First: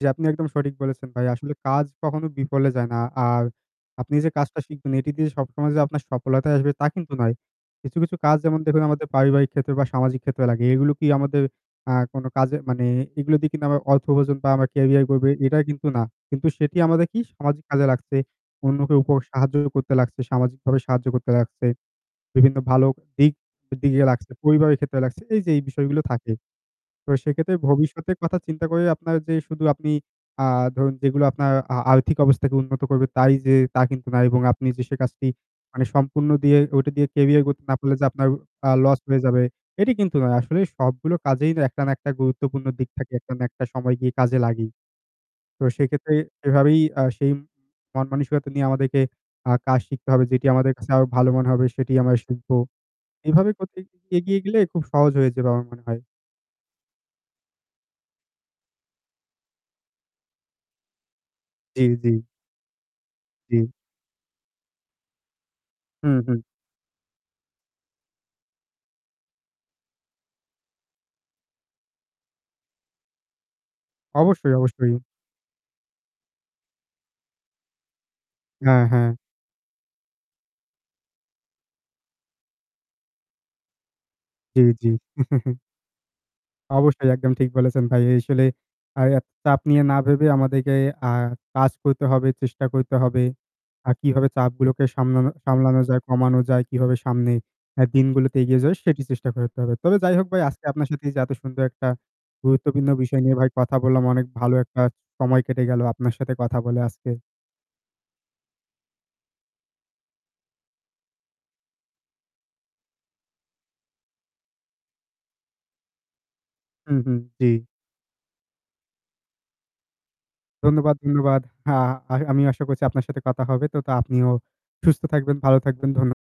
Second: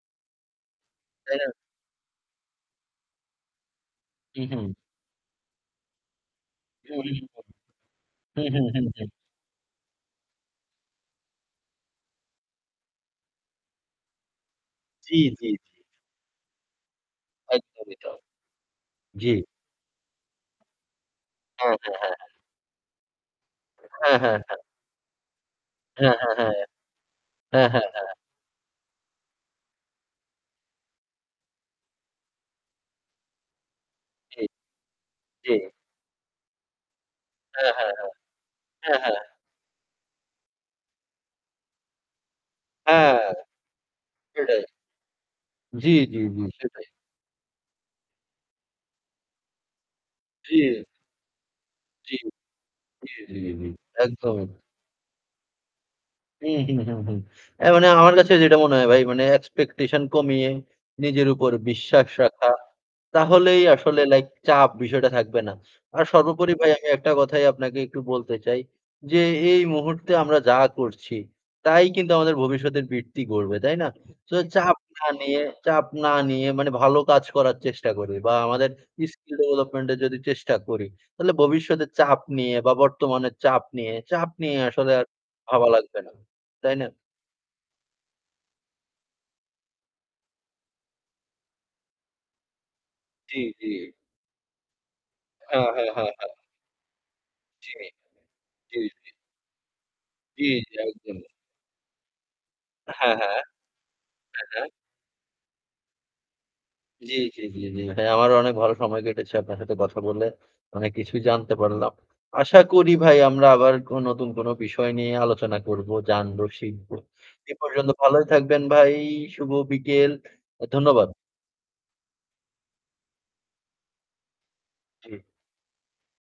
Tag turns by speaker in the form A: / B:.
A: জ্বী, আপনি একদম সঠিক বলেছেন ভাই।
B: তাই না?
A: আসলে কাজ কখনো বিফলে যায় না। আর আপনি যে
B: হু,
A: কাজটা
B: হু।
A: শিখবেন, এটি দিয়ে সবসময় যে আপনার সফলতাই আসবে তা
B: হুম,
A: কিন্তু
B: হুম,
A: নয়। কিছু, কিছু কাজ
B: হুম, হুম,
A: যেমন
B: হুম, হুম,
A: দেখুন
B: হুম,
A: আমাদের
B: হুম।
A: পারিবারিক ক্ষেত্রে বা সামাজিক ক্ষেত্রে লাগে। এগুলো কি আমাদের আ কোনো কাজে মানে এগুলো দিয়ে কিন্তু আমরা অর্থ উপার্জন বা আমরা
B: জ্বী,
A: [unintelligible]
B: জ্বী,
A: এটা
B: জ্বী, জ্বী।
A: কিন্তু না। কিন্তু সেটি আমাদের কি সামাজিক কাজে
B: একদমই তো।
A: লাগছে, অন্যকে উপর
B: জ্বী।
A: সাহায্য করতে লাগছে, সামাজিকভাবে সাহায্য করতে লাগছে।
B: হ্যাঁ, হ্যাঁ, হ্যাঁ, হ্যাঁ।
A: বিভিন্ন ভালো দিক দিকে
B: হ্যাঁ,
A: লাগছে,
B: হ্যাঁ, হ্যাঁ।
A: পরিবারের ক্ষেত্রে লাগছে, এই যে এই বিষয়গুলো
B: হ্যাঁ,
A: থাকে।
B: হ্যাঁ, হ্যাঁ।
A: তো সেইক্ষেত্রে
B: হ্যাঁ, হ্যাঁ, হ্যাঁ।
A: ভবিষ্যতের কথা চিন্তা করে আপনার যে শুধু আপনি আ ধরুন যেগুলো আপনার আ আর্থিক অবস্থাকে উন্নত করবে তাই যে তা কিন্তু না। এবং
B: ঠিক।
A: আপনি যে সে কাজটি
B: জ্বী।
A: মানে সম্পূর্ণ দিয়ে ওইটা দিয়ে ক্যারিয়ার গড়তে
B: হ্যাঁ,
A: না
B: হ্যাঁ,
A: পারলে যে
B: হ্যাঁ।
A: আপনার আ
B: হ্যাঁ,
A: লস
B: হ্যাঁ।
A: হয়ে যাবে, এটি কিন্তু নয়। আসলে সবগুলো কাজেই না একটা না একটা গুরুত্বপূর্ণ দিক থাকে,
B: হ্যাঁ।
A: একটা না একটা সময় গিয়ে কাজে
B: সেটাই।
A: লাগেই। তো
B: জ্বী,
A: সেইক্ষেত্রে
B: জ্বী জ্বী,
A: এভাবেই
B: সেটাই।
A: আ সেই মনমানসিকতা নিয়ে আমাদেরকে আ কাজ শিখতে হবে। যেটি আমাদের
B: জ্বী।
A: কাছে আরো ভালো মনে হবে সেটিই আমরা
B: জ্বী।
A: শিখবো।
B: জ্বী, জ্বী
A: এভাবে
B: জ্বী।
A: করতে [unintelligible]
B: একদম।
A: এগিয়ে গেলে খুব সহজ হয়ে যাবে আমার মনে হয়।
B: হুম, হুম, হুম, হুম। অ্যা মানে আমার কাছে যেটা মনে হয় ভাই মানে expectation কমিয়ে নিজের উপর
A: জ্বী,
B: বিশ্বাস
A: জ্বী।
B: রাখা, তাহলেই
A: জি।
B: আসলে লাইক চাপ বিষয়টা থাকবে না। আর
A: হুম, হুম।
B: সর্বোপরি ভাই আমি একটা কথাই আপনাকে একটু বলতে চাই। যে এই মুহূর্তে আমরা যা করছি। তাই কিন্তু আমাদের ভবিষ্যতের বৃত্তি গড়বে, তাই না? সো
A: অবশ্যই,
B: চাপ
A: অবশ্যই।
B: না নিয়ে চাপ না নিয়ে মানে ভালো কাজ করার চেষ্টা করি। বা আমাদের
A: হ্যাঁ, হ্যাঁ।
B: skill development এর যদি চেষ্টা করি, তাইলে ভবিষ্যতে চাপ নিয়ে বা বর্তমানের চাপ নিয়ে চাপ নিয়ে
A: জ্বী,
B: আসলে
A: জ্বী।
B: আর ভাবা লাগবে না, তাই না?
A: অবশ্যই একদম ঠিক বলেছেন ভাই। এই আসলে আই আ চাপ নিয়ে না ভেবে আমাদেরকে আ কাজ করতে হবে, চেষ্টা করতে হবে।
B: জ্বী, জ্বী।
A: আর কিভাবে চাপগুলোকে সামলানো
B: হ্যাঁ,
A: সামলানো
B: হ্যাঁ
A: যায়,
B: হ্যাঁ, হ্যাঁ।
A: কমানো যায়, কিভাবে সামনে অ্যা
B: জ্বী,
A: দিনগুলোতে এগিয়ে যায়,
B: জ্বী
A: সেটি
B: জ্বী।
A: চেষ্টা করতে হবে। তবে যাই হোক ভাই
B: জ্বী,
A: আজকে
B: জ্বী।
A: আপনার সাথে এইযে
B: একদমই।
A: এত সুন্দর একটা গুরুত্বপূর্ণ
B: হ্যাঁ,
A: বিষয় নিয়ে
B: হ্যাঁ।
A: ভাই কথা বললাম। অনেক
B: হ্যাঁ,
A: ভালো
B: হ্যাঁ।
A: একটা সময় কেটে গেল আপনার সাথে কথা বলে আজকে।
B: জ্বী, জ্বী, জ্বী, জ্বী ভাই। আমারও অনেক ভালো সময় কেটেছে আপনার সাথে কথা বলে, অনেক কিছুই জানতে পারলাম। আশা করি ভাই আমরা আবার অ নতুন কোনো বিষয় নিয়ে আলোচনা করবো, জানবো, শিখবো।
A: হুম, হুম জ্বী।
B: এ পর্যন্ত ভালোই থাকবেন ভাই, শুভ বিকেল। এ
A: ধন্যবাদ,
B: ধন্যবাদ।
A: ধন্যবাদ। হ্যাঁ আই আমিও আশা করছি আপনার সাথে কথা হবে। তো তো আপনিও সুস্থ
B: জি।
A: থাকবেন, ভালো থাকবেন। ধন্য